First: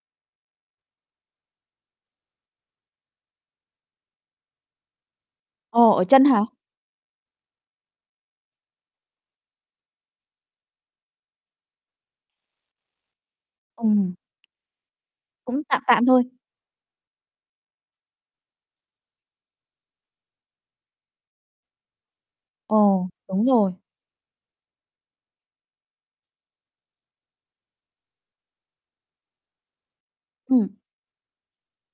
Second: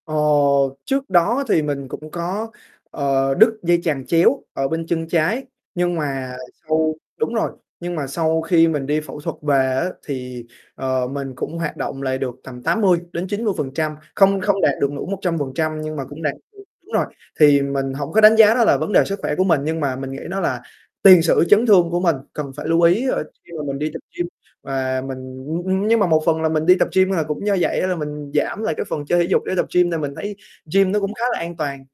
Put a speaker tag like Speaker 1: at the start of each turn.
Speaker 1: Ờ, trước đó thì mình cũng có, ờ, đứt dây chằng chéo ở bên chân trái,
Speaker 2: Ồ,
Speaker 1: nhưng
Speaker 2: ở chân
Speaker 1: mà
Speaker 2: hả?
Speaker 1: sau đúng rồi, nhưng mà sau khi mình đi phẫu thuật về á thì, ờ, mình cũng hoạt động lại được tầm 80-90%
Speaker 2: Ừm.
Speaker 1: không không đạt được đủ một trăm phần
Speaker 2: Cũng
Speaker 1: trăm
Speaker 2: tạm
Speaker 1: nhưng mà
Speaker 2: tạm
Speaker 1: cũng
Speaker 2: thôi.
Speaker 1: đạt được đúng rồi, thì mình hổng có đánh giá đó là vấn đề sức khỏe của mình. Nhưng mà mình nghĩ đó là tiền sử chấn thương của mình, cần phải lưu ý,
Speaker 2: Ồ,
Speaker 1: ờ,
Speaker 2: đúng
Speaker 1: khi mà
Speaker 2: rồi.
Speaker 1: mình đi tập gym và mình luôn nhưng mà một phần là mình đi tập gym, à, cũng do vậy á là mình giảm lại cái phần chơi thể dục để tập gym là mình thấy
Speaker 2: Ừm.
Speaker 1: gym nó cũng khá là an toàn.